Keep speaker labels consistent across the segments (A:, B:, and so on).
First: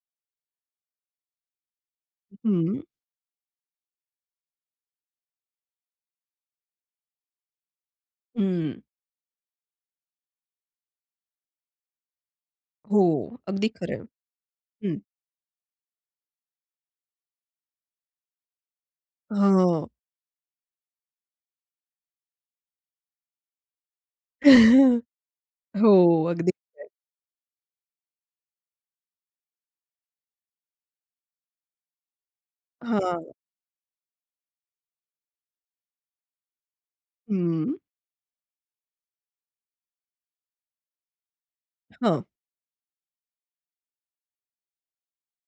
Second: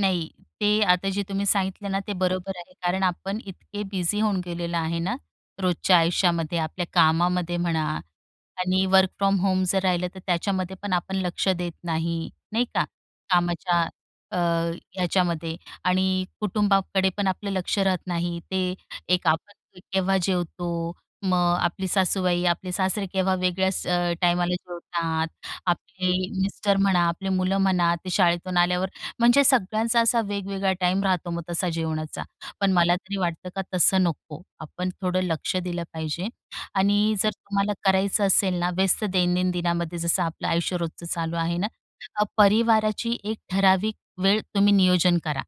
A: नाही. ते आता जे तुम्ही सांगितले ना, ते बरोबर आहे,
B: हं.
A: कारण आपण इतके बिझी होऊन गेलेलो आहे ना, रोजच्या आयुष्यामध्ये, आपल्या कामामध्ये म्हणा
B: हं.
A: आणि वर्क फ्रॉम होम जर राहिलं तर त्याच्यामध्ये पण आपण लक्ष देत नाही, नाही का?
B: हो. अगदी
A: कामाच्या
B: खरं आहे.
A: अ,
B: हं.
A: याच्यामध्ये आणि कुटुंबाकडे पण आपलं लक्ष राहत नाही, ते एक आपण
B: हां.
A: केव्हा जेवतो मग आपली सासूबाई, आपले सासरे केव्हा वेगळ्याच अ, टायमाला
B: हो.
A: जेवतात, आपले
B: अगदी
A: मिस्टर
B: खरं आहे.
A: म्हणा, आपली मुलं म्हणा, ते शाळेतून आल्यावर म्हणजे सगळ्यांचा असा वेगवेगळा टाईम राहतो मग तसा जेवणाचा. पण मला तरी
B: हां.
A: वाटतं का तसं नको, आपण थोडं लक्ष दिलं पाहिजे आणि जर
B: हं.
A: तुम्हाला करायचं असेल ना व्यस्त दैनंदिनमध्ये, जसं आपलं आयुष्य रोजचं चालू आहे ना,
B: हां.
A: परिवाराची एक ठराविक वेळ तुम्ही नियोजन करा,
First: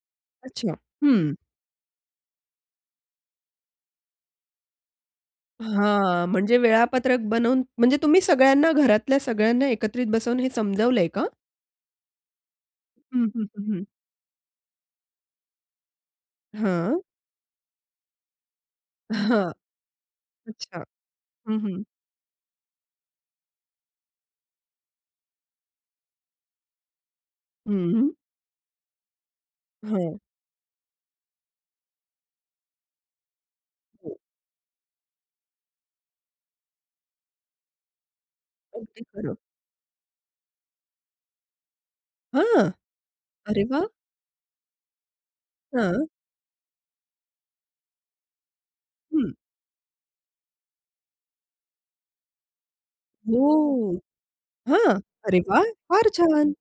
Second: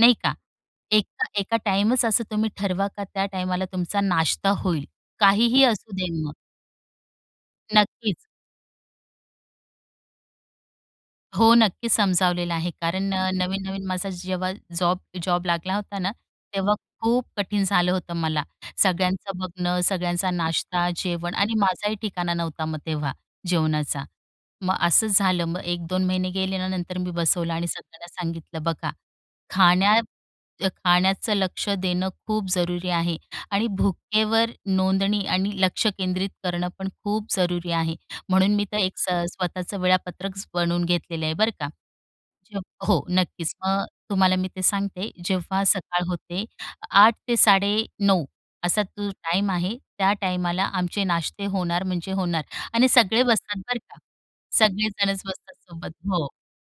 A: नाही का
B: अच्छा. हं.
A: एका-एका टाईमच असं तुम्ही ठरवा का, त्या टाईमाला तुमचा नाश्ता होईल काहीही असू दे
B: हां.
A: मग.
B: म्हणजे वेळापत्रक बनवून म्हणजे
A: नक्कीच.
B: तुम्ही सगळ्यांना घरातल्या सगळ्यांना एकत्रित बसवून हे समजलंय का?
A: हो नक्कीच समजावलेलं आहे. कारण
B: हं,
A: अ,
B: हं, हं, हं.
A: नवीन-नवीन माझा जेव्हा, जॉब जॉब लागला होता ना, तेव्हा
B: हां.
A: खूप कठीण झालं होतं मला सगळ्यांचं
B: हां.
A: बघणं, सगळ्यांचा
B: अच्छा.
A: नाश्ता, जेवण आणि
B: हं, हं.
A: माझाही ठिकाणा नव्हता मग तेव्हा जेवणाचा. मग असंच झालं मग 1-2 महिने गेले आणि नंतर मी बसवला आणि सगळ्यांना
B: हं.
A: सांगितलं, बघा खाण्यात
B: हां.
A: खाण्याचं लक्ष देणं खूप जरुरी आहे आणि
B: हो.
A: भुकेवर नोंदणी आणि लक्ष केंद्रित करणं पण खूप जरुरी आहे. म्हणून मी तर एक
B: अगदी
A: स
B: खरं.
A: स्वतःचं वेळापत्रकच बनवून घेतलेलं आहे बरं का
B: हां.
A: हो नक्कीच
B: अरे
A: मग
B: वाह!
A: तुम्हाला मी ते सांगते. जेव्हा सकाळ
B: हां.
A: होते 8:00 ते 9:30 असा तो
B: हं
A: टाईम आहे. त्या टाईमाला आमचे नाश्ते होणार म्हणजे होणार आणि सगळे बसतात बरं का?
B: हो. हां.
A: सगळेजणच
B: अरे
A: बसतात
B: वाह!
A: सोबत
B: फार
A: हो
B: छान.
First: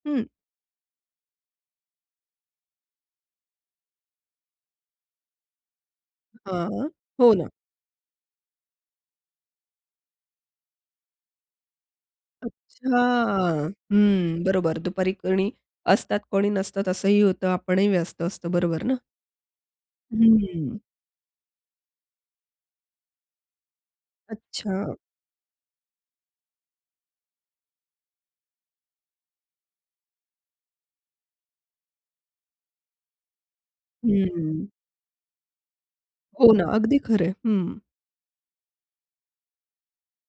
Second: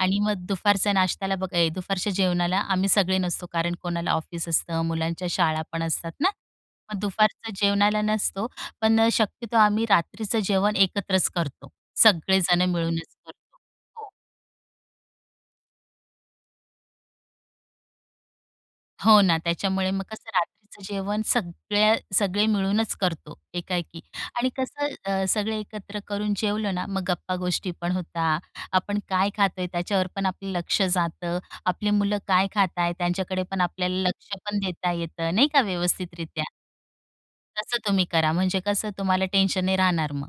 A: आणि
B: हं.
A: मग दुपारच्या नाश्त्याला बघा दुपारच्या जेवणाला आम्ही सगळे नसतो. कारण कोणाला ऑफिस असतं. मुलांच्या शाळा पण असतात ना.
B: हां.
A: मग
B: हो ना.
A: दुपारचं जेवणाला नसतो पण अ, शक्यतो आम्ही रात्रीचं जेवण एकत्रच करतो. सगळे जण
B: अच्छा.
A: मिळूनच करतो. हो.
B: हं. बरोबर दुपारी कोणी असतात, कोणी नसतात असंही होतं आपणही व्यस्त असतो बरोबर ना?
A: हो ना. त्याच्यामुळे मग कसं
B: हं.
A: रात्रीचं जेवण सगळ्या सगळे मिळूनच करतो एका-एकी आणि कसं
B: अच्छा.
A: अ, सगळे एकत्र करून जेवलं ना, मग गप्पा-गोष्टी पण होतात. आपण काय खातोय त्याच्यावर पण आपलं लक्ष जातं. आपली मुलं काय खातायत त्यांच्याकडे पण आपल्याला लक्ष पण
B: हं.
A: देता येतं, नाही का? व्यवस्थितरीत्या.
B: हो ना. अगदी खरं आहे.
A: तसं
B: हं.
A: तुम्ही करा, म्हणजे कसं तुम्हाला टेन्शन नाही राहणार मग.